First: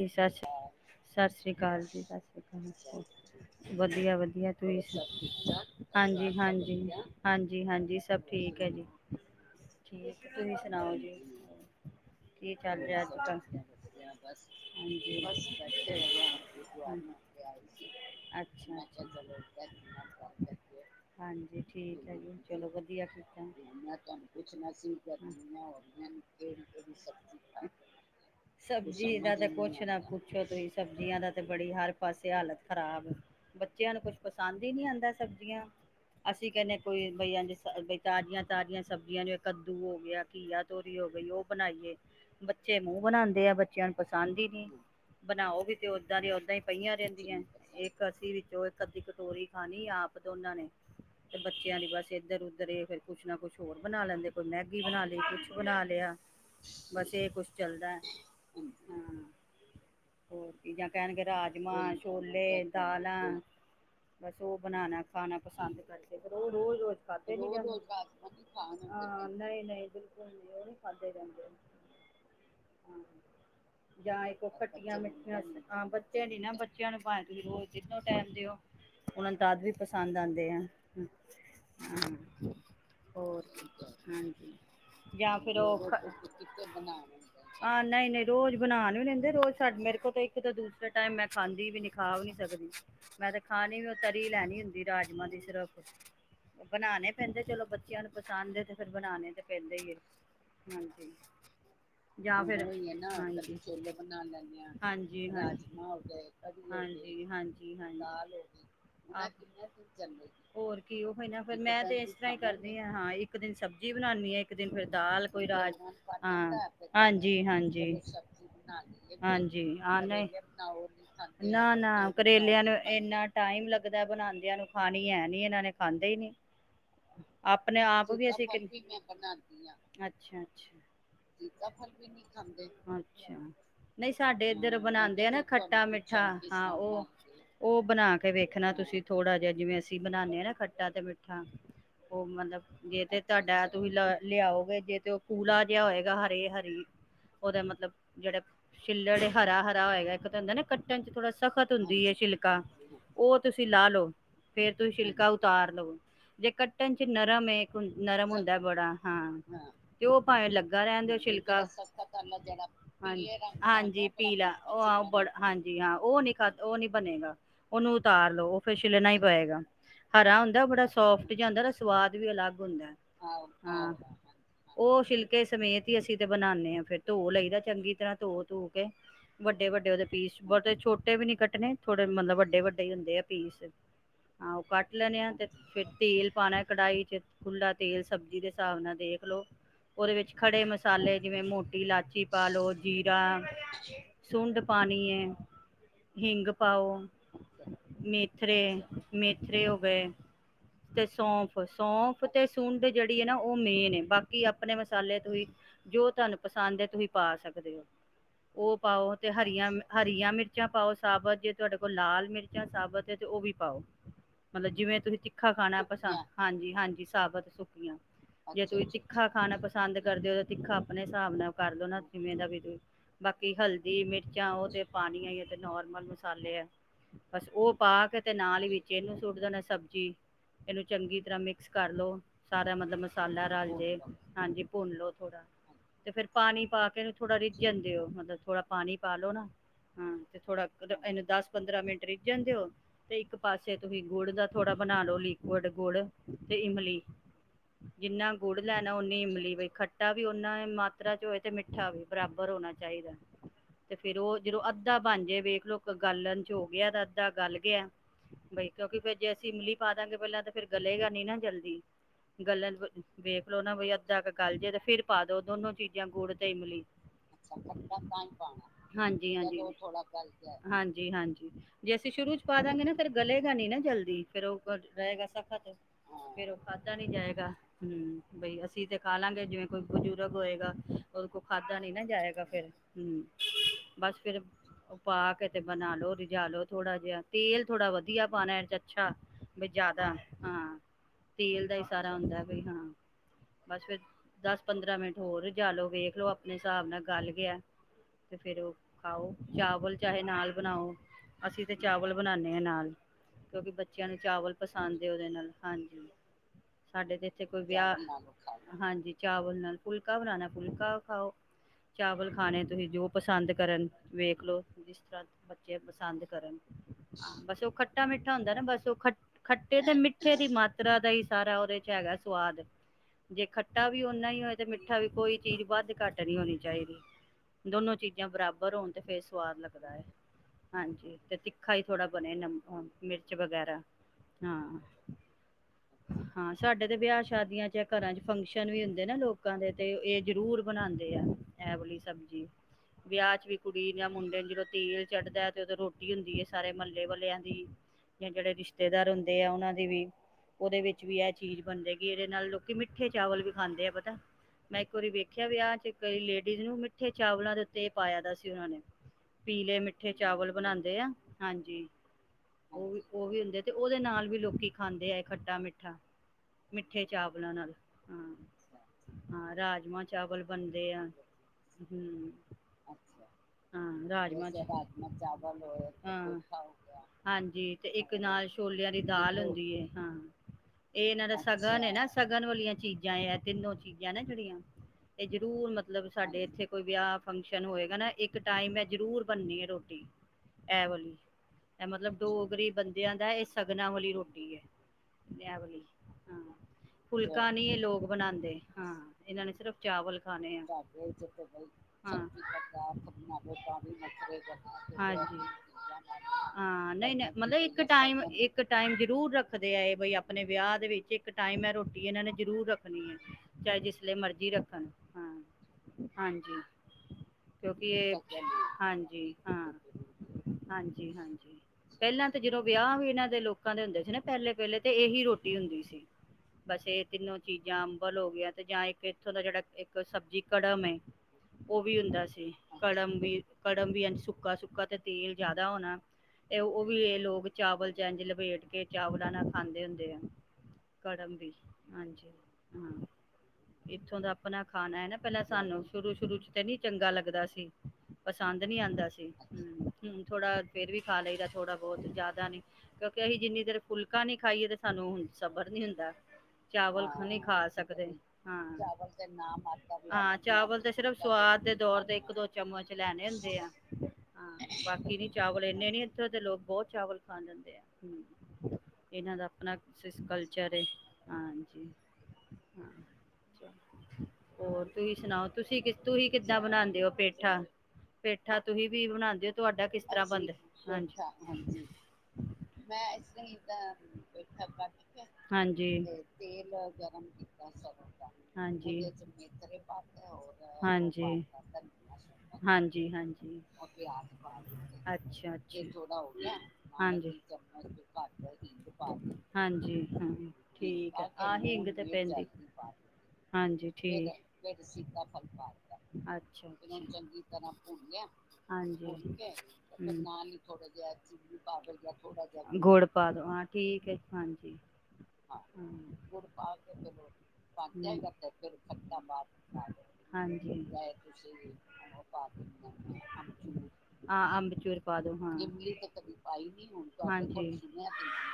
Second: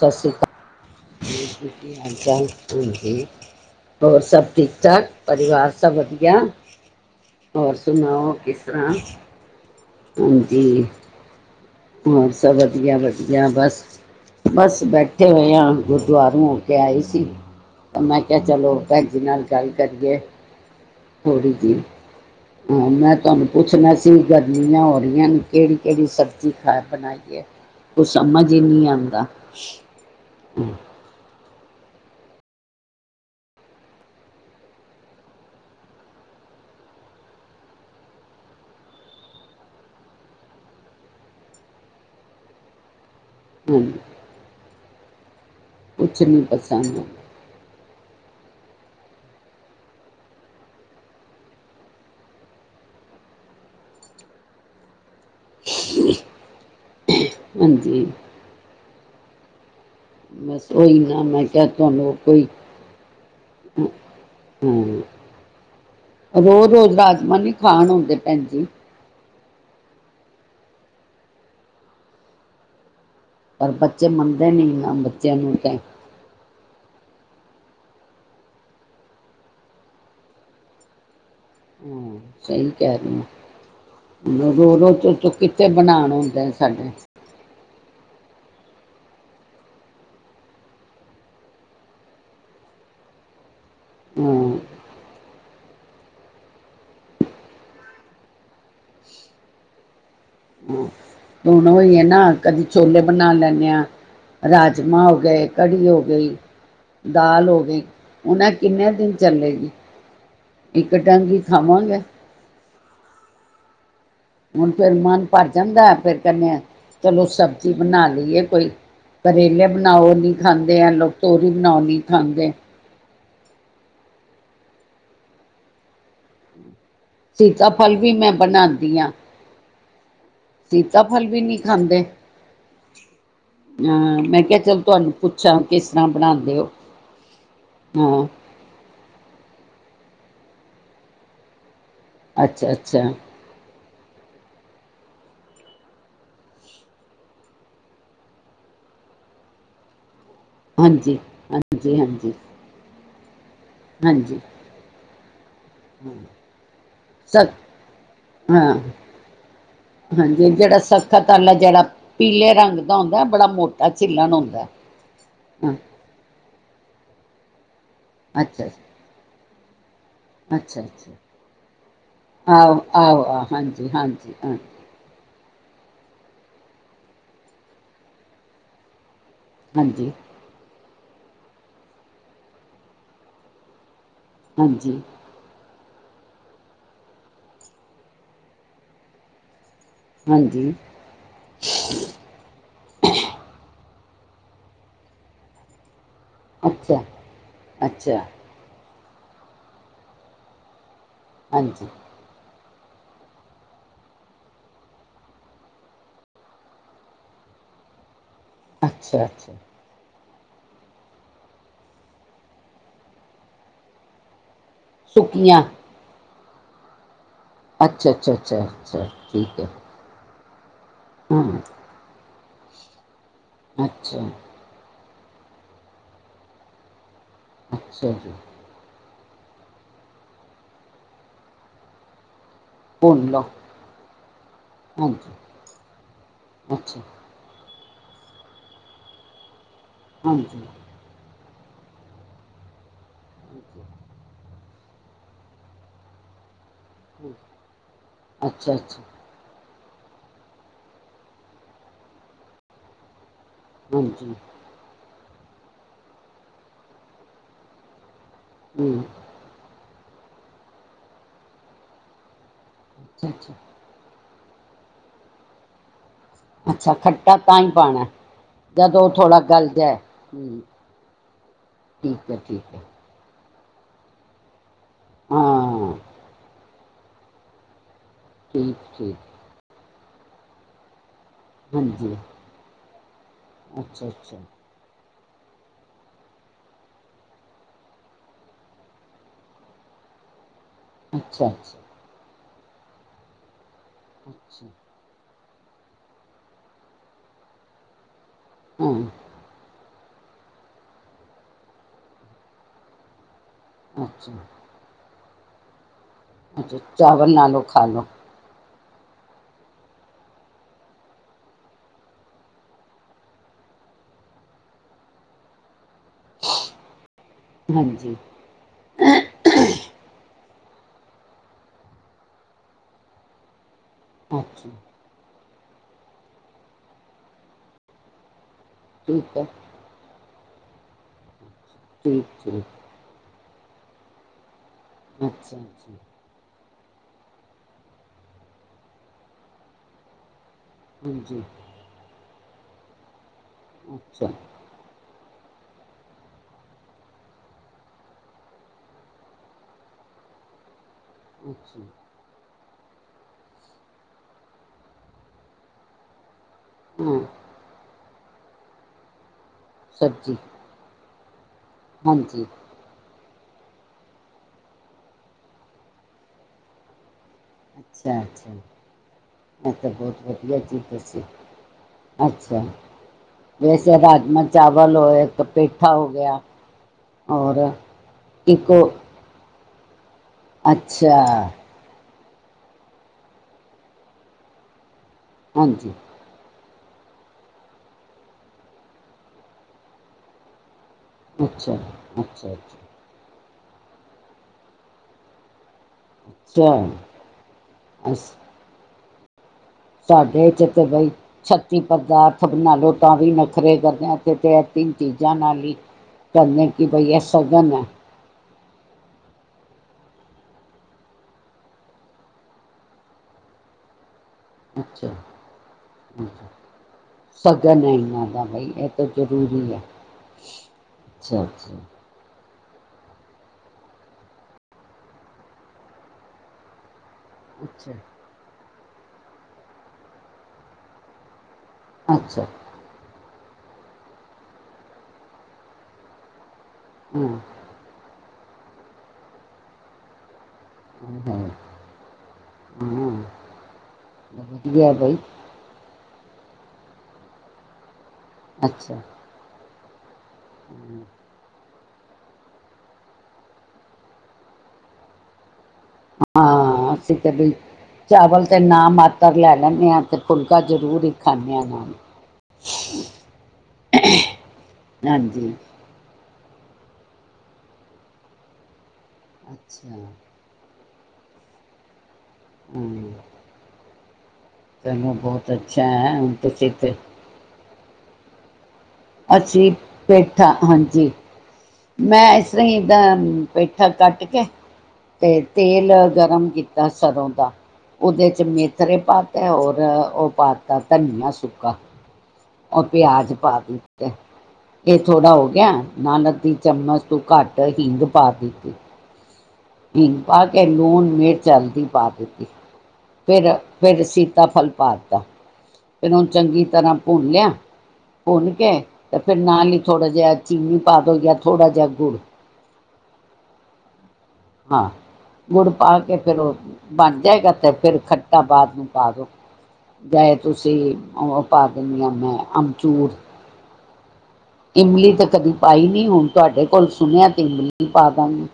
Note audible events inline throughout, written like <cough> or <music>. ਸਤਿ ਸਸ ਸਤਿ ਸ੍ਰੀ ਸ਼੍ਰੀ ਅਕਾਲ ਕੀ ਜੀ ਹਾਲ ਸਤਿ ਸ੍ਰੀ ਚਾਲ ਹਾਂਜੀ ਅਕਾਲ ਵਧੀਆ ਹੋਰ ਸਭ ਵਧੀਆ ਠੀਕ ਠਾਕ ਤੁਸੀ ਪਰਿਵਾਰ ਸਭ ਹਾਂਜੀ ਵਧੀਆ ਹਾਂਜੀ ਹਾਂਜੀ ਹੋਰ ਹਾਂਜੀ ਸਭ ਸੁਣਾਓ ਠੀਕ ਕਿਸ ਹੈ ਜੀ। ਤਰ੍ਹਾਂ ਠੀਕ ਤੁਸੀਂ ਹਾਂਜੀ ਸੁਣਾਓ ਜੀ ਹੋਰ ਕੀ ਸਭ ਚੱਲ ਰਿਹਾ ਅੱਜ ਵਧੀਆ-ਵਧੀਆ ਕੱਲ੍ਹ ਬਸ <inaudible> ਬਸ ਹਾਂਜੀ ਬੈਠੇ ਹੋਏ ਹਾਂ ਗੁਰਦੁਆਰੋਂ ਹੋ ਕੇ ਆਏ ਸੀ ਤਾਂ ਮੈਂ ਕਿਹਾ ਅੱਛਾ ਚਲੋ ਭੈਣ ਜੀ ਨਾਲ ਗੱਲ ਕਰੀਏ ਥੋੜ੍ਹੀ ਹਾਂਜੀ ਜਿਹੀ ਠੀਕ ਆ ਜੀ ਚਲੋ ਹਾਂ ਵਦੀਆਂ ਮੈਂ ਫਿਰ ਤਾ ਤੁਹਾਨੂੰ ਪੁੱਛਣਾ ਸੀ ਹੋ ਰਹੀਆਂ ਨੇ ਕਿਹੜੀ-ਕਿਹੜੀ ਸਬਜ਼ੀ ਖ ਬਣਾਈਏ ਕੋ ਸਮਝ ਹੀ ਨਹੀਂ ਆਂਦਾ। ਕੁੱਛ ਨਾ ਪੁਛੇ ਤੁਸੀਂ ਸਬਜ਼ੀਆਂ ਦਾ ਤੇ ਬੜੀ ਹਰ ਪਾਸੇ ਹਾਲਤ ਖਰਾਬ ਏ ਬੱਚਿਆਂ ਨੂੰ ਕੁਛ ਪਸੰਦ ਹੀ ਨਹੀਂ ਆਉਂਦਾ ਸਬਜ਼ੀਆਂ ਅਸੀਂ ਕਹਿੰਦੇ ਕੋਈ ਬਈ ਅ ਬਈ ਤਾਜ਼ੀਆਂ-ਤਾਜ਼ੀਆਂ ਸਬਜ਼ੀਆਂ ਜਿਵੇ ਕੱਦੂ ਹੋ ਗਿਆ, ਘੀਆ ਤੋਰੀ ਹੋ ਗਈ ਉਹ ਬਣਾਈਏ ਬੱਚੇ ਮੂੰਹ ਬਣਾਂਦੇ ਆ ਹਾਂਜੀ ਬੱਚਿਆਂ ਨੂੰ ਪਸੰਦ ਹੀ ਨੀ ਬਣਾਓ ਵੀ ਤੇ ਓਦਾਂ ਕੁਛ ਦੀ ਨਹੀਂ ਓਦਾਂ ਹੀ ਪਈਆਂ ਪਸੰਦ ਰਹਿੰਦੀਆਂ ਕਸੀ ਵਿੱਚੋਂ ਇੱਕ ਅੱਧੀ ਕਟੋਰੀ ਖਾਣੀ ਆਪ ਤੇ ਉਹਨਾਂ ਨੇ ਤੇ ਬੱਚਿਆਂ ਦੀ ਬਸ ਇੱਧਰ-ਉਧਰ ਏ ਫਿਰ ਕੁਛ ਨਾ ਕੁਛ ਹੋਰ ਬਣਾ ਲੈਂਦੇ ਕੋਈ ਮੈਗੀ ਬਣਾ ਲਈ ਕੁਛ ਬਣਾ ਲਿਆ। ਬਸ ਇਹ ਕੁਛ ਚੱਲਦਾ। ਹਾਂਜੀ ਹੋਰੀ ਬਸ ਕੀ ਜਾਂ ਉਹੀ ਨਾ ਕਹਿਣਗੇ ਮੈਂ ਕਿਹਾ ਰਾਜਮਾਂ, ਤੁਹਾਨੂੰ ਕੋਈ ਛੋਲੇ, ਦਾਲਾਂ ਹਾਂ ਬਸ ਉਹ ਬਣਾਣਾ ਖਾਣਾ ਪਸੰਦ ਕਰਦੇ ਫ ਉਹ ਰੋਜ਼ ਰੋਜ਼ ਖਾਧੇ ਰਾਜਮਾਂ ਨੀ ਖਾਣ ਹੁੰਦੇ ਭੈਣ ਜੀ ਨਹੀਂ ਨਹੀਂ ਬਿਲਕੁਲ ਨਹੀ ਓ ਨੀ ਖਾਦੇ ਜਾਂਦੇ। ਪਰ ਬੱਚੇ ਜਾਂ ਇੱਕ ਮੰਨਦੇ ਨੀ ਨਾ ਬੱਚਿਆਂ ਖਟੀਆਂ-ਮਿੱਠੀਆਂ ਨੂੰ ਕਹਿ ਹਾਂ ਬਚੇ ਨੀ ਨਾ ਬੱਚਿਆਂ ਨੂੰ ਪਾਏ ਤੁਸੀ ਰੋਜ ਤਿੰਨੋ ਟਾਇਮ ਦਯੋ ਓਨਾ ਨੂੰ ਤਦ ਵੀ ਪਸੰਦ ਆਂਦੇ ਆ। ਹਾਂ ਸਹੀ ਕਹਿ ਰਹੀ ਹੋਰ ਹਾਂਜੀ ਹ ਜਾਂ ਫਿਰ ਕਿੱਥੇ ਉਹ ਬਣਾਉਣ ਹੁਣਦਾ ਸਾਡੇ ਨਹੀਂ-ਨਹੀਂ ਰੋਜ਼ ਬਣਾਉਣ ਵੀ ਹੁੰਦੇ ਰੋਜ਼ ਸਾਡੇ ਮੇਰੇ ਕੋਲ ਤਾਂ ਇੱਕ ਤੋ ਦੂਸਰੇ ਟਾਈਮ ਮੈਂ ਖਾਂਦੀ ਵੀ ਨੀ ਖਾ ਵੀ ਨੀ ਸਕਦੀ ਮੈਂ ਤੇ ਖਾਣੀ ਵੀ ਉਹ ਤਰੀ ਹਾਂ ਲੈਣੀ ਹੁੰਦੀ ਰਾਜਮਾਂ ਦੀ ਸਿਰਫ। ਬਣਾਣੇ ਪੈਂਦੇ ਚਲੋ ਬੱਚਿਆਂ ਨੂੰ ਪਸੰਦ ਏ ਤੇ ਫਿਰ ਬਣਾਣੇ ਤੇ ਪੈਂਦੇ ਹੀ ਏ। ਹੁਣ ਉਹੀ ਹੈ ਨਾ ਫਿਰ ਕਦੀ ਛੋਲੇ ਬਣਾ ਲੈਂਦੇ ਹਾਂ ਰਾਜਮਾਂ ਹੋ ਹਾਂਜੀ ਗਏ ਕੜੀ ਹੋ ਗਈ ਦਾਲ ਹੋ ਹਾਂਜੀ-ਹਾਂਜੀ ਗਈ ਉਹਨਾਂ ਕਿੰਨੇ ਦਿਨ ਚੱਲੇਗੀ ਹੋਰ ਇੱਕ ਕੀ ਉਹ ਫ ਟਾਈਮ ਹੀ ਨਾ ਫਿਰ ਮੈਂ ਤੇ ਖਾਵਾਂਗੇ ਇਸ ਤਰਾਂ ਕਰ ਹਾਂ ਇੱਕ ਦਿਨ ਸਭ ਜੀ ਬਣਾਨੀ ਹਾ ਇੱਕ ਦਿਨ ਹੁਣ ਫਿਰ ਮਨ ਦਾਲ ਕੋਈ ਭਰ ਰਾਜ ਜਾਂਦਾ ਫਿਰ ਕਹਿੰਦੇ ਹਾਂ ਆ ਚਲੋ ਸਬਜ਼ੀ ਹਾਂਜੀ-ਹਾਂਜੀ। ਬਣਾ ਕੋਈ ਕਰੇਲੇ ਬਣਾਓ ਨਹੀਂ ਨੀ ਖਾਂਦੇ ਇਹ ਲੋਕ ਤੋਰੀ ਨਾ ਬਣਾਓ ਨਾ ਨੀ ਉਹ ਖਾਂਦੇ। ਕਰੇਲਿਆਂ ਨੂੰ ਇੰਨਾ ਟਾਈਮ ਲੱਗਦਾ ਬਣਾਉਦਿਆਂ ਨੂੰ ਖਾਣੀ ਐ ਨੀ ਇਹਨਾਂ ਨੇ ਖਾਂਦੇ ਹੀ ਨੀ। ਆਪਣੇ ਸੀਤਾਫਲ ਆਪ ਵੀ ਮੈਂ ਅਸੀਂ ਬਣਾਉਂਦੀ ਹਾਂ ਅੱਛਾ-ਅੱਛਾ ਸੀਤਾਫਲ ਵੀ ਨਹੀਂ ਸੀਤਾ ਫਲ ਖਾਂਦੇ ਵੀ ਨੀ ਖਾਂਦੇ। ਅੱਛਾ ਨਹੀਂ ਹਾਂ ਮੈਂ ਸਾਡੇ ਕਿਹਾ ਇੱਧਰ ਚਲ ਤੁਹਾਨੂੰ ਬਣਾਉਂਦੇ ਆ ਨਾ ਪੁੱਛਾਂ ਖੱਟਾ ਕਿਸ ਤਰ੍ਹਾਂ ਮਿੱਠਾ ਬਣਾਉਂਦੇ ਹੋ ਹਾਂ ਉਹ, ਉਹ ਬਣਾ ਹਾਂ ਕੇ ਵੇਖਣਾ ਤੁਸੀਂ ਥੋੜਾ ਜਿਹਾ ਜਿਵੇਂ ਅਸੀਂ ਬਨਾਣੇ ਹ ਨਾ ਖੱਟਾ ਤੇ ਮਿੱਠਾ। ਉਹ ਮਤਲਬ ਅੱਛਾ ਅੱਛਾ ਜੇ ਤੇ ਤੁਹਾਡਾ ਤੁਸੀਂ ਲ ਲਿਆਓਗੇ ਜੇ ਤੇ ਉਹ ਕੂਲਾ ਜਿਹਾ ਹੋਏਗਾ ਹਰੇ ਹਰੀ ਉਹਦਾ ਮਤਲਬ ਜਿਹੜੇ ਛਿੱਲੜ ਹਰਾ ਹਰਾ ਹੋਏਗਾ ਹੁੰਦਾ ਨਾ ਕੱਟਣ ਚ ਹਾਂਜੀ ਥੋੜਾ ਸਖਤ ਹਾਂਜੀ ਹੁੰਦੀ ਹੈ ਹਾਂਜੀ ਸ਼ਛਿਲਕਾ ਉਹ ਤੁਸੀਂ ਲਾ ਲਓ ਹਾਂਜੀ ਫੇਰ ਤੁਸੀਂ ਸ਼ਿਲਕਾ ਉਤਾਰ ਲਓ ਜੇ ਕੱਟਣ ਚ ਸ ਨਰਮ ਨਰਮ ਹੁੰਦਾ ਹਾਂ ਬੜਾ ਹਾਂ ਤੇ ਉਹ ਭਾਵੇਂ ਹਾਂਜੀ ਜਿਹੜਾ ਲੱਗਾ ਰਹਿੰਦੇਓ ਸਖਤ ਵਾਲਾ ਲਕਾ ਜਿਹੜਾ ਪੀਲੇ ਰੰਗ ਦਾ ਹੁੰਦਾ ਹਾਂਜੀ ਬੜਾ ਮੋਟਾ ਹਾਂਜੀ ਛਿੱਲਣ ਪੀਲਾ ਹੁੰਦਾ ਉਹ ਬੜ ਹਾਂਜੀ ਹਾਂ ਉਹ ਨੀ ਖਾਧ ਉਹ ਨੀ ਬਣੇਗਾ ਉਹਨੂੰ ਉਤਾਰ ਲੋ ਉਹ ਅੱਛਾ ਫਿਰ ਅੱਛਾ ਛਿੱਿਲਣਾ ਹੀ ਪਏਗਾ ਹਰਾ ਹੁੰਦੈ, ਅੱਛਾ ਬੜਾ ਅੱਛਾ ਸੋਫਟ ਜਿਹਾ ਹੁੰਦੈ, ਉਹਦਾ ਸਵਾਦ ਵੀ ਅਲੱਗ ਆਹੋ ਹੁੰਦੈ, ਆਹੋ ਆਹ ਹਾਂਜੀ ਹ ਹਾਂਜੀ ਹਾਂ ਉਹ ਸ਼ਿਲ ਛਿਲਕੇ ਸਮੇਂਤ ਹੀ ਅਸੀਂ ਤੇ ਬਨਾਂਨੇ ਹਾਂ, ਫਿਰ ਧੋ ਲਈਦੈ, ਚੰਗੀ ਤਰ੍ਹਾਂ ਧੋ -ਧੂ ਕੇ ਵੱਡੇ -ਵੱਡੇ ਉਹਦੇ ਹਾਂਜੀ ਪੀਸ, ਬਹੁ ਛੋਟੇ ਕੁੱਟੇ ਵੀ ਨੀ ਕੱਟਣੇ, ਥੋੜੇ ਮਤਲਬ ਵੱਡੇ- ਵੱਡੇ ਹੀ ਹੁੰਦੇ ਆ ਪੀਸ ਆਹ ਉਹ ਕੱਟ ਹਾਂਜੀ ਲੈਨੇ ਆ ਤੇ ਫਿਰ ਤੇਲ ਪਾਨੈ ਕੜਾਹੀ ਚ, ਖੁੱਲਾ ਤੇਲ ਸਬਜ਼ੀ ਦੇ ਹਿਸਾਬ ਨਾਲ, ਦੇਖ ਲਓ। ਉਹਦੇ ਵਿੱਚ ਖੜੇ ਹਾਂਜੀ ਮਸਾਲੇ, ਜਿਵੇਂ ਮੋਟ ਇਲਾਚੀ ਪਾ ਲੋ, ਜੀਰਾ ਸੂੰਡ ਪਾਣੀ ਏ। ਹਿੰਗ ਪਾਓ, ਅੱਛਾ ਅੱਛਾ ਮੇਥਰੇ ਮੇਥਰੇ ਹੋ ਗਏ। ਤੇ ਸੌਂਫ, ਹਾਂਜੀ ਸੌਂਫ ਤੇ ਸੁੰਡ ਜਿਹੜੀ ਐ ਨਾ, ਉਹ ਮੇਨ ਏ, ਬਾਕੀ ਆਪਣੇ ਮਸਾਲੇ ਤੋਂ ਹੀ, ਜੋ ਤੁਹਾਨੂੰ ਪਸੰਦ ਐ, ਤੁਸੀਂ ਪਾ ਸਕਦੇ ਓ। ਓ ਪਾਓ ਅੱਛਾ ਤੇ, ਅੱਛਾ ਹਰੀਆਂ -ਹਰੀਆਂ, ਮ ਮਿਰਚਾਂ ਪਾਓ ਸਾਬਤ, ਜੇ ਤੁਹਾਡੇ ਕੋਲ ਲਾਲ ਮਿਰਚਾਂ ਸਾਬਤ ਐ, ਤੇ ਉਹ ਵੀ ਪਾਓ। ਮਤਲਬ ਜਿਵੇਂ, ਤੁਸੀਂ ਤਿੱਖਾ ਸੁੱਕੀਆਂ ਖਾਣਾ ਪਸੰਦ ਹਾਂਜੀ, ਹਾਂਜੀ ਸਾਬਤ। ਸੁੱਕੀਆਂ ਅੱਛਾ, ਅੱਛਾ, ਅੱਛਾ, ਜੇ ਤੁਸੀਂ ਅੱਛਾ ਤਿੱਖਾ ਖਾਣਾ ਠੀਕ ਹੈ। ਪਸੰਦ ਕਰਦੇ ਹੋ ਤਾਂ ਤਿੱਖਾ ਆਪਣੇ ਹਿਸਾਬ ਹਾਂ ਨਾਲ ਕਰਦੋ ਨਾ, ਕਿਵੇਂ ਦਾ ਵੀ <inaudible> ਬਾਕੀ ਹਲਦੀ, ਅੱਛਾ ਮਿਰਚਾਂ, ਉਹ ਤੇ ਪਾਨੀ ਐ, ਅਤੇ ਨੋਰਮਲ ਮਸਾਲੇ ਹੈ। ਬਸ ਉਹ ਪਾ ਅੱਛਾ ਕੇ ਜੀ ਤੇ ਨਾਲ ਹੀ, ਵਿੱਚ ਇਹਨੂੰ ਸੁੱਟਦੇਣੈ ਸਬਜ਼ੀ, ਇਹਨੂੰ ਚੰਗੀ ਤਰ੍ਹਾਂ ਮਿਕਸ ਕਰ ਲੋ। ਸਾਰਾ ਮਤਲਬ, ਭੁੰਨ ਲਓ ਮਸਾਲਾ ਰਲ ਜੇ, ਹਾਂਜੀ ਭੁੰਨ ਲੋੋ ਹਾਂਜੀ ਥੋੜਾ। ਤੇ ਫੇਰ ਪਾਨੀ ਪਾ ਕੇ, ਅੱਛਾ ਇਹਨੂੰ ਥੋੜਾ ਰਿਜ ਜਾਂਦੇ ਓ ਮਤਲਬ, ਥੋੜਾ ਪਾਨੀ ਪਾਲੋ ਨਾ। ਹਾਂ ਤੇ ਹਾਂਜੀ ਥੋੜਾ, ਇਹਨੂੰ ਦੱਸ ਪੰਦਰਾਂ ਮਿੰਟ ਰਿੱਜਨ ਦਿਓ। ਤੇ ਇੱਕ ਪਾਸੇ, ਹਾਂਜੀ, ਤੁਸੀਂ ਗੁੜ ਦਾ ਥੋੜਾ ਬਣਾ ਲੋ ਲਿਕੁਡ ਗੁੜ ਇਮਲੀ ਜਿੰਨਾ ਗੁੜ ਅੱਛਾ ਲੈਣਾ ਅੱਛਾ ਉਨੀ ਇਮਲੀ ਬਈ ਖ ਤਾਂ ਵੀ ਉਹਨਾਂ ਮਾਤਰਾ ਚ ਹੋਏ ਤੇ ਮਿੱਠਾ ਵੀ ਬਰਾਬਰ ਹੋਣਾ ਚਾਹੀਦਾ ਤੇ ਫੇਰ ਹਾਂਜੀ ਉਹ ਜਦੋਂ ਅੱਧਾ ਹਾਂਜੀ ਵੇਖਲੋ ਗੱਲਣ ਚ ਹੋ ਗਿਆ ਤਾਂ ਅੱਧਾ ਗਲ ਗਿਆ ਬਈ ਕਿਉਂਕਿ ਹਮ ਫੇਰ ਜੇ ਅਸੀਂ ਇਮਲੀ ਪਾ ਦਾਂਗੇ ਪਹਿਲਾਂ ਤਾਂ ਫੇਰ ਗੱਲੇ ਗਾ ਨੀ ਨਾ ਜਲਦੀ ਗਲਣ ਅੱਛਾ ਅੱਛਾ ਵੇਖਲੋ ਨਾ ਬਈ ਅੱਧਾ ਕ ਕੱਲ ਜੇ ਤੇ ਫਿਰ ਪਾ ਦੋ ਦੋਨੋ ਚੀਜ਼ ਜਾਂ ਗੁੜ ਤੇ ਇਮਲੀ ਅੱਛਾ ਖੱਟਾ ਤਾਂ ਹੀ ਪਾਉਣਾ ਜਦੋਂ ਉਹ ਹਜੀ ਥੋੜ੍ਹਾ ਹਾਂਜੀ ਗਲ ਜਾਏ ਹਮ ਹਾਂਜੀ ਹਾਂਜੀ ਜੇ ਅਸੀਂ ਠੀਕ ਸ਼ੁਰੂ ਹੈ ਚ ਪਾ ਠੀਕ ਹੈ ਦਾਂਗੇ ਨਾ ਫੇਰ ਗਲੇ ਗਾ ਨਾ ਜਲਦੀ ਫੇਰ ਉਹ ਰਹੇਗਾ ਸਖਤ ਹਾਂ ਫੇਰ ਉਹ ਖਾਤ ਦਾਂ ਨਹੀਂ ਜਾਏਗਾ ਹਮ ਬਈ ਅਸੀਂ ਠੀਕ ਤੇ ਠੀਕ ਖਾ ਲਾਂਗੇ ਜਿਵੇਂ ਕੋਈ ਬਜ਼ੁਰਗ ਹੋਏਗਾ ਉਹਦੇ ਕੋਲ ਖਾਧਾ ਨੀ ਨਾ ਹਾਂਜੀ ਜਾਏਗਾ ਫੇਰ ਹਮ ਅੱਛਾ ਬਸ ਅੱਛਾ ਫਿਰ ਪਾ ਕੇ ਤੇ ਬਣਾ ਲੋ ਰੀਜਾ ਲੋ ਥੋੜਾ ਜਿਹਾ ਤੇਲ ਥੋੜਾ ਵਧੀਆ ਪਾਣਾ ਇਹ ਚ ਅੱਛਾ ਵੀ ਜਿਆਦਾ ਹਾਂ ਅੱਛਾ ਤੇਲ ਦਾ ਅੱਛਾ ਹੀ ਸਾਰਾ ਹੁੰਦਾ ਬਈ ਹਾਂ ਬਸ ਫੇਰ ਦਸ ਅੱਛਾ ਪੰਦਰਾਂ ਮਿੰਟ ਹੋਰ ਜਾ ਲਓ ਵੇਖ ਲੋ ਆਪਣੇ ਹਿਸਾਬ ਨਾਲ ਗੱਲ ਗਿਆ ਤੇ ਫੇਰ ਉਹ ਹਾਂ ਖਾਓ ਚਾਵਲ ਚਾਹੇ ਨਾਲ ਬਣਾਓ ਅਸੀਂ ਤੇ ਚਾਵਲ ਬਣਾਦੇ ਹਾਂ ਨਾਲ ਕਿਉਂਕਿ ਬੱਚਿਆਂ ਨੂੰ ਅੱਛਾ ਚਾਵਲ ਪਸੰਦ ਉਹਦੇ ਨਾਲ ਹਾਂਜੀ ਅੱਛਾ ਸਾਡੇ ਤੇ ਚਾਵਲ ਇੱਥੇ ਨਾਲ ਲੋ ਕੋਈ ਖਾ ਵਿਆਹ ਲੋੋ ਹਾਂਜੀ ਚਾਵਲ ਨਾਲ ਫੁਲਕਾ ਬਣਾਉਣਾ ਫੁਲਕਾ ਖਾਓ ਚਾਵਲ ਖਾਣੇ ਤੁਸੀਂ ਜੋ ਪਸੰਦ ਕਰਨ ਵੇਖ ਲਓ ਜਿਸ ਤਰ੍ਹਾਂ ਬੱਚੇ ਪਸੰਦ ਕਰਨ ਬਸ ਉਹ ਖੱਟਾ ਹਾਂਜੀ ਮਿੱਠਾ ਹੁੰਦਾ ਨਾ ਬਸ ਉਹ ਖ ਖੱਟੇ ਤੇ ਮਿੱਠੇ ਦੀ ਮਾਤ ਖਤਰਾ ਦਾ ਹੀ ਸਾਰਾ ਉਹਦੇ ਚ ਹੈਗਾ ਸਵਾਦ ਜੇ ਾ ਵੀ ਓਨਾ ਹੀ ਹੋਇਆ ਤੇ ਅੱਛਾ ਮਿੱਠਾ ਵੀ ਕੋਈ ਚੀਜ਼ ਵੱਧ ਘੱਟ ਨਹੀਂ ਹੋਣੀ ਚਾਹੀਦੀ ਦੋਨੋ ਚੀਜ਼ਾਂ ਬਰਾਬਰ ਪਰਰੋਣ ਤੇ ਫਿਰ ਠੀਕ ਹੈ ਸਵਾਦ ਲੱਗਦਾ ਹੈ ਹਾਂਜੀ ਤੇ ਖਾਈ ਥੋੜਾ ਬਣੇਿਆ ਠੀਕ ਨਮ ਠੀਕ ਮਿਰ ਵਗੈਰਾ ਹਾਂ ਅੱਛਾ ਅੱਛਾ ਹਾਂ ਸਾਡੇ ਤੇ ਵਿਆਹ ਸ਼ਾਦੀਆਂ ਚ ਘਰਾਂ ਚ ਫੰਕਸ਼ਨ ਵੀ ਹੁੰਦੇ ਨਾ ਲੋਕ ਲੋਕਾਂ ਦੇ ਤੇ ਇਹ ਜ਼ਰੂਰ ਬਣਾਉਂਦੇ ਆ ਹਾਂਜੀ ਐਵਲੀ ਸਬਜ਼ੀ ਵਿਆਹ ਵੀ ਕੁੜੀ ਜਾਂ ਅੱਛਾ ਮੁੰਡੇ ਨੂੰ ਜਦੋਂ ਤੇਲ ਚੜ੍ਹਦਾ ਉਦੋਂ ਰੋਟੀ ਹੁੰਦੀ ਹੈ ਸਾਰੇ ਮਹੱਲੇ ਵਾਲੱਲਿਆਂ ਦੀ ਜਾਂ ਜਿਹੜੇ ਰਿਸ਼ਤੇਦਾਰ ਹੁੰਦੇ ਆ ਉਹਨਾਂ ਦੀ ਵੀ ਉਹਦੇ ਵਿੱਚ ਵੀ ਇਹ ਚੀਜ਼ ਅੱਛਾ ਬਣਦੇਗੀ ਇਹਦੇ ਨਾਲ ਲੋਕੀ ਮਠੇ ਚਾਵਲ ਵੀ ਖਾਂਦੇ ਆ ਪਤਾ ਮੈਂ ਇੱਕ ਵਾਰੀ ਵੇਖਿਆ ਵਿਆਹ ਚ ਕਈ ਲੇਟ ਨੂੰ ਮਿੱਠੇ ਹਾਂ ਚਾਵਲਾਂ ਦੇ ਉੱਤੇ ਪਾਇਆ ਦਾ ਸੀ ਉਹਨਾਂ ਨੇ ਪੀਲੇ ਮਿੱਠੇ ਸਬਜ਼ੀ ਚਾਵਲ ਬਣਾਉਦੇ ਆ ਹਾਂਜੀ ਹਾਂਜੀ ਉਹ ਵੀ ਉਹ ਵੀ ਹੁੰਦੇ ਤੇ ਉਹਦੇ ਨਾਲ ਵੀ ਲੋਕੀ ਖਾਂਦੇ ਆ ਖੱਟਾ ਮਿੱਠਾ ਮਿੱਠੇ ਚਾਵ ਨਾਲ ਅੱਛਾ ਹਾਂ ਅੱਛਾ ਹਾਂ ਇਹ ਤਾਂ ਰਾਜਮਾਂ ਬਹੁਤ ਚਾਵਲ ਵਧੀਆ ਚੀਜ਼ ਬਣਦੇ ਆ ਦੱਸੀ ਹਮ ਅੱਛਾ ਵੈਸੇ ਰਾਜਮਾਂ ਚਾਵਲ ਹੋਏ ਇੱਕ ਪੇਠਾ ਹੋ ਗਿਆ ਹਾਂ ਹ ਔਰ ਹਾਂਜੀ ਤੇ ਇੱਕ ਨਾਲ ਇੱਕ ਉਹ ਛੋਲਿਆਂ ਦੀ ਦਾਲ ਹੁੰਦੀ ਏ ਹਾਂ ਅੱਛਾ ਇਹਨਾਂ ਦਾ ਸਗਨ ਹੈ ਨਾ ਸਕਗਣ ਵਾਲੀਆਂ ਚੀਜ਼ਾਂ ਤਿੰਨੋ ਚੀਜ਼ਾਂ ਨਾ ਜਿਹੜੀਆਂ ਇਹ ਜ਼ਰੂਰ ਹਾਂਜੀ ਮਤਲਬ ਸਾਡੇ ਇੱਥੇ ਕੋਈ ਵਿਆਹ ਫੰਕਸ਼ਨ ਹੋਏਗਾ ਨਾ ਇੱਕ ਟਾਈਮ ਮੈਂ ਜਰੂਰ ਬਣਨੀ ਆ ਰੋਟੀ। ਐ ਵਾਲੀ ਅੱਛਾ ਮਤਲਬ ਦੋ ਅੱਛਾ ਗਰੀਬ ਅੱਛਾ ਬੰਦਿਆਂ ਦਾ ਇਸ ਸ਼ਗਨਾਂ ਵਾਲੀ ਰੋਟੀ ਐ <unintelligible> ਵਾਲੀ ਹਾਂ ਅੱਛਾ ਫੁਲਕਾ ਨੀ ਇਹ ਲੋਕ ਅ ਬਣਾਉਂਦੇ ਹਾਂ ਇਹਨਾਂ ਨੇ ਸਿਰਫ਼ ਚਾਵਲ ਸਾਡੇ ਖਾਣੇ ਚ ਹਾਂ ਤੇ ਬਈ ਛੱਤੀ ਪਦਾਰਥ ਬਣਾ ਲੋ ਤਾਂ ਵੀ ਨਖਰੇ ਕਰਦੇ ਆ ਤੇ ਇਹ ਤਿੰਨ ਚੀਜ਼ਾਂ ਹਾਂਜੀ ਨਾਲ ਹੀ ਕਹਿੰਦੇ ਕਿ ਹਾਂ ਬਈ ਨਈ ਇਹ ਨਈ ਮਤਲਬ ਸਗਨ ਇੱਕ ਹੈ ਟਾਈਮ ਇੱਕ ਟਾਈਮ ਜਰੂਰ ਰੱਖਦੇ ਆ ਇਹ ਬਈ ਆਪਣੇ ਵਿਆਹ ਦੇ ਵਿੱਚ ਇੱਕ ਟਾਈਮ ਐ ਰੋਟੀ ਇਹਨਾਂ ਨੇ ਜ਼ਰੂਰ ਰੱਖਣੀ ਐ। ਚਾਹੇ ਜਿਸ ਲਈ ਮਰ ਅੱਛਾ ਅਛ ਹਾਂਜੀ ਸਗਨ ਕਿਉਂਕਿ ਐ ਇਹ ਏਨਾ ਦਾ ਬਈ ਇਹ ਤਾਂ ਹਾਂਜੀ ਜ਼ਰੂਰੀ ਹਾਂ ਐ ਹਾਂਜੀ ਹਾਂਜੀ ਅੱਛਾ-ਅੱਛਾ ਪਹਿਲਾਂ ਤਾਂ ਜਦੋਂ ਵਿਆਹ ਵੀ ਇਹਨਾਂ ਦੇ ਲੋਕਾਂ ਦੇ ਹੁੰਦੇ ਸੀ ਨਾ ਪਹਿਲੇ-ਪਹਿਲੇ ਤੇ ਇਹੀ ਰੋਟੀ ਹੁੰਦੀ ਸੀ ਬਸ ਇਹ ਤਿੰਨੋ ਚੀਜ਼ਾਂ ਅੱਛਾ ਅੰਬਲੋਂ ਤੇ ਜਾਂ ਇੱਕ ਇੱਥੋਂ ਦਾ ਜਿਹੜਾ ਇੱਕ ਸਬਜ਼ੀ ਕੜਮ ਏ ਉਹ ਵੀ ਹੁੰਦਾ ਅੱਛਾ ਸੀ ਕੜਮ ਵੀ ਕੜਮ ਵੀ ਏਨ ਸੁੱਕਾ-ਸੁੱਕਾ ਤੇ ਤੇਲ ਜਿਆਦਾ ਹੋਣਾ ਤੇ ਉਹ ਵੀ ਹਾਂ ਲੋਕ ਚਾਵਲ ਚ ਐਂਜ ਲਪੇਟ ਕੇ ਚਾਵਲਾਂ ਨਾਲ ਖਾਂਦੇ ਹੁੰਦੇ ਆ ਕੜਮ ਹਾਂ ਵੀ ਹਾਂਜੀ ਹੂੰ ਹਾਂ ਇੱਥੋਂ ਦਾ ਆਪਣਾ ਵਧੀਆ ਖਾਣਾ ਹੈ ਬਈ ਨਾ ਪਹਿਲਾਂ ਸਾਨੂੰ ਸ਼ੁਰੂ-ਸ਼ੁਰੂ ਚ ਚ ਨੀ ਚੰਗਾ ਲੱਗਦਾ ਸੀ। ਪਸੰਦ ਨੀ ਅੱਛਾ ਆਉਂਦਾ ਸੀ ਹੂੰ ਹੂੰ ਥੋੜਾ ਫੇਰ ਵੀ ਖਾ ਲਈਦਾ ਥੋੜਾ ਬਹੁਤ ਜ਼ਿਆਦਾ ਨੀ ਕਿਉਂਕਿ ਅਸੀਂ ਜਿੰਨੀ ਦੇਰ ਫੁਲਕਾ ਨੀ ਖਾਈਏ ਤੇ ਸਾਨੂੰ ਸਬਰ ਨੀ ਹੁੰਦਾ ਹਾਂ ਚਾਵਲ ਅਸੀਂ ਤੇ ਨਹੀਂ ਬਈ ਖਾ ਸਕਦਾ ਚਾਵਲ ਤੇ ਨਾ ਮਾਤਰ ਲੈ ਲੈਂਦੇ ਤੇ ਹਾਂ ਫੁਲਕਾ ਚਾਵਲ ਤੇ ਜ਼ਰੂਰ ਹੀ ਸਿਰਫ ਖਾਂਦੇ ਸਵਾਦ ਹਾਂ ਦੇ ਨਾਲ ਦੌਰ ਤੇ ਇੱਕ ਦੋ ਚਮਚ ਲੈਣੇ ਹੁੰਦੇ ਆ ਬਾਕੀ ਨੀ ਹਾਂਜੀ ਚਾਵਲ ਇੰਨੇ ਨੀ ਇਧਰ ਦੇ ਲੋਕ ਬਹੁਤ ਚਾਵਲ ਖਾ ਜਾਂਦੇ ਆ ਹੂੰ ਇਹਨਾਂ ਦਾ ਆਪਣਾ ਅੱਛਾ ਕਲਚਰ ਏ ਹਾਂਜੀ। ਹੂੰ ਹਾਂ। <unintelligible> ਹੋਰ ਤੁਸੀਂ ਸੁਣਾਓ ਤੁਸੀਂ ਕੀ ਹੈ ਤੁਸੀਂ ਹੁਣ ਕਿੱਦਾਂ ਤੇ ਬਣਾਉਂਦੇ ਓ ਪੇਠਾ? ਪੇਠਾ ਤੁਸੀਂ ਵੀ ਬਣਾਦੇ ਓ ਅਸੀਂ ਤੁਹਾਡਾ ਕਿਸ ਤਰ੍ਹਾਂ ਬੰਦ ਪੇਠਾ ਹਾਂਜੀ ਮੈਂ ਇਸ ਤਰ੍ਹਾਂ ਇਹਦਾ ਪੇਠਾ ਕੱਟ ਕੇ ਅਤੇ ਹਾਂਜੀ। ਤੇਲ ਗਰਮ ਕੀਤਾ ਸਰੋਂ ਦਾ। ਉਹਦੇ 'ਚ ਮੇਥਰੇ ਪਾਤ ਔਰ ਉਹ ਪਾ ਤ ਹਾਂਜੀ, ਧਨੀਆ ਸੁੱਕਾ ਔਰ ਹਾਂਜੀ ਪਿਆਜ ਪਾ ਹਾਂਜੀ ਦਿੱਤੇ ਇਹ ਥੋੜਾ ਹੋ ਅੱਛਾ ਗਿਆ ਹਾਂਜੀ ਨਾਲ ਅੱਧੀ ਚਮਚ ਤੋਂ ਘੱਟ ਹਾਂ ਹਿੰਗਪਾ ਕੇ ਲੂਣ ਮਿਰਚ ਹਲਦੀ ਪਾ ਦਿੱਤੀ ਫਿਰ ਹਾਂਜੀ ਫਿਰ ਠੀਕ ਸੀਤਾਫਲ ਪਾ ਸੀ ਤੇ ਦਿੱਤਾ ਫਿਰ ਉਹਨੂੰ ਚੰਗੀ ਤਰ੍ਹਾਂ ਭੁੰਨ ਲਿਆ ਭੁੰਨ ਕੇ ਤੇ ਫਿਰ ਨਾਲ ਹੀ ਥੋੜਾ ਜਿਹਾ ਨਾਲ ਹੀ ਚੀਨੀ ਥੋੜੇ ਪਾ ਜਿਹਾ ਦੋ ਜਾਂ ਸੀ ਥੋੜਾ ਪਾਗਲ ਜਿਹਾ ਗੁੜ ਥੋੜਾ ਜਿਹਾ ਗੁੜ ਪਾ ਦੋ ਹਾਂ ਠੀਕ ਹਾਂਜੀ। ਹਾਂ ਗੁੜ ਪਾ ਕੇ ਫੇਰ ਉਹ ਬਣ ਜਾ ਜਦੋਂ ਬਣ ਜਾਏਗਾ ਨਾ ਫਿਰ ਤੁਸੀਂ ਚਾਹੇ ਉਹਦੇ ਤੁਸੀਂ ਵਿੱਚ ਥੋੜਾ ਜਿਹਾ ਖੱਟਾ ਜਿਵੇਂ ਕਿ ਉਹ ਪਾ ਥੋੜਾ ਦਿੰਦੀ ਹਾਂ ਜਿਹਾ ਆਮਚੂਰ ਮੈਂ ਪਾ ਅਮਚੂਰ ਦੇਣਾ ਹਾ ਅੰਬ ਚੂਰ ਇਮਲੀ ਪਾ ਤਾਂ ਦੋ ਹਾਂ ਕਦੀ ਪਾਈ ਨਹੀਂ ਹੁਣ ਤੁਹਾਡੇ ਕੋਲ ਸੁਣਿਆ ਤੇ ਹਾਜੀ ਇਮਲੀ ਪਾ ਦਾਂਗੀ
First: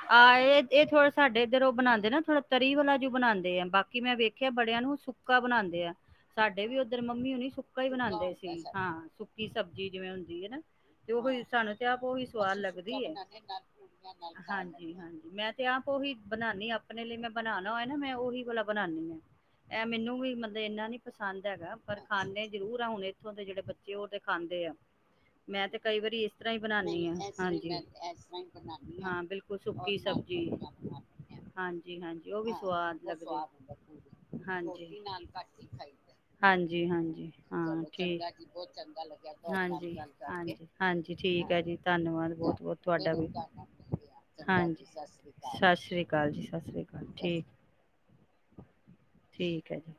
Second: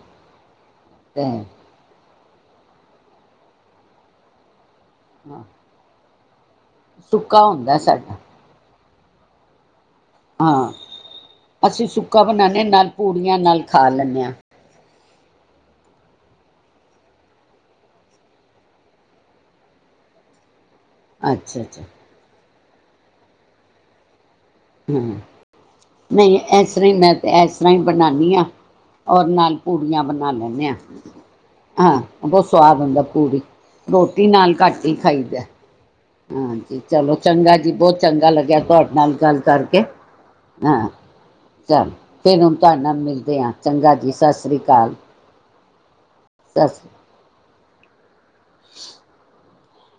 ਆ ਤੇ ਸਾਡੇ ਇਧਰ ਉਹ ਬਣਾਦੇ ਨਾ। ਥੋੜਾ ਤਰੀ ਵਾਲਾ ਜੋ ਬਣਾਉਦੇ ਆ ਬਾਕੀ ਮੈਂ ਵੇਖਿਆ ਬੜਿਆਂ ਨੂੰ ਸੁੱਕਾ ਹਾਂ ਬਣਾਂਦੇ ਆ। ਸਾਡੇ ਵੀ ਉੱਧਰ ਮੰਮੀ ਹੁਣੀ ਹੁੰਦਾ ਸੁੱਕਾ ਹੀ ਸਾਡਾ ਬਣਾਉਂਦੇ ਸੀ। ਹਾਂ ਸੁੱਕੀ ਸਬਜ਼ੀ ਜਿਵੇਂ ਹੁੰਦੀ ਹੈ ਨਾ ਹਾਂ ਤੇ ਉਹੀ ਸਾਨੂੰ ਤੇ ਅਸੀਂ ਆਪ ਸੁੱਕਾ ਉਹੀ ਸਵਾਦ ਬਣਾਉਦੇ ਨਾਲ ਲਗਦੀ ਆ ਪੂੜੀਆਂ ਨਾਲ ਖਾ ਲੈਂਦੇ ਹਾਂ ਹਾਂਜੀ। ਹਾਂਜੀ ਮੈਂ ਤੇ ਆਪ ਉਹੀ ਬਣਾਉਾਨੀ ਆਪਣੇ ਲਈ ਮੈਂ ਬਣਾਉਣਾ ਹੋਏ ਨਾ ਮੈਂ ਉਹੀ ਆਲਾ ਬਣਾਣੀ ਹਾਂ ਇਹ ਮੈਨੂੰ ਵੀ ਮਤਲਬ ਇੰਨਾ ਨੀ ਪਸੰਦ ਅੱਛਾ ਹੈਗਾ ਅੱਛਾ ਪਰ ਖਾਨੇ ਜ਼ਰੂਰ ਆਣ ਇੱਥੋਂ ਦੇ ਜਿਹੜੇ ਬੱਚੇ ਉਹਦੇ ਖਾਂਦੇ ਆ ਹਮ ਮੈਂ ਤੇ ਕਈ ਵਾਰੀ ਇਸ ਨਹੀਂ ਤਰ੍ਹਾਂ ਹੀ ਬਣਾਦੀ ਮੈਂ ਹ ਤਾਂ ਇਸ ਹਾਂਜੀ ਤਰ੍ਹਾਂ ਹੀ ਬਣਾਉਂਦੀ ਹਾਂ ਹਾਂ ਔਰ ਨਾਲ ਬਿਲਕੁਲ ਸੁੱਕੀ ਪੂੜੀਆਂ ਬਣਾ ਸਬਜ਼ੀ ਲੈਂਦੇ ਹਾਂ ਹਾਂਜੀ ਹਾਂ ਹਾਂਜੀ ਉਹ ਬਹੁਤ ਵੀ ਸਵਾਦ ਹੁੰਦਾ ਪੂਰੀ ਲਗਦਾ। ਰੋਟੀ ਨਾਲ ਘੱਟ ਹੀ ਖਾਈਦਾ। ਹਾਂਜੀ ਚਲੋ ਹਾਂਜੀ ਚੰਗਾ ਜੀ ਬਹੁਤ ਹਾਂਜੀ ਚੰਗਾ ਲੱਗਿਆ ਤੁਹਾਡੇ ਨਾਲ ਗੱਲ ਕਰਕੇ ਹਾਂਜੀ ਹਾਂਜੀ ਹਾਂ ਹਾਂਜੀ ਠੀਕ ਆ ਜੀ ਚਲ ਧੰਨਵਾਦ ਫਿਰ ਹੁਣ ਬਹੁਤ ਬਹੁਤ ਤੁਹਾਡੇ ਨਾਲ ਤੁਹਾਡਾ ਵੀ ਮਿਲਦੇ ਹਾਂ ਚੰਗਾ ਜੀ ਸਤਿ ਸ੍ਰੀ ਹਾਂ ਸੀ। ਅਕਾਲ ਸਤਿ ਸ਼੍ਰੀ ਅਕਾਲ ਸਤਿ ਸ਼੍ਰੀ ਅਕਾਲ ਜੀ ਸਤਿ ਸ੍ਰੀ ਅਕਾਲ ਠੀਕ <unintelligible> ਠੀਕ ਹੈ ਜੀ।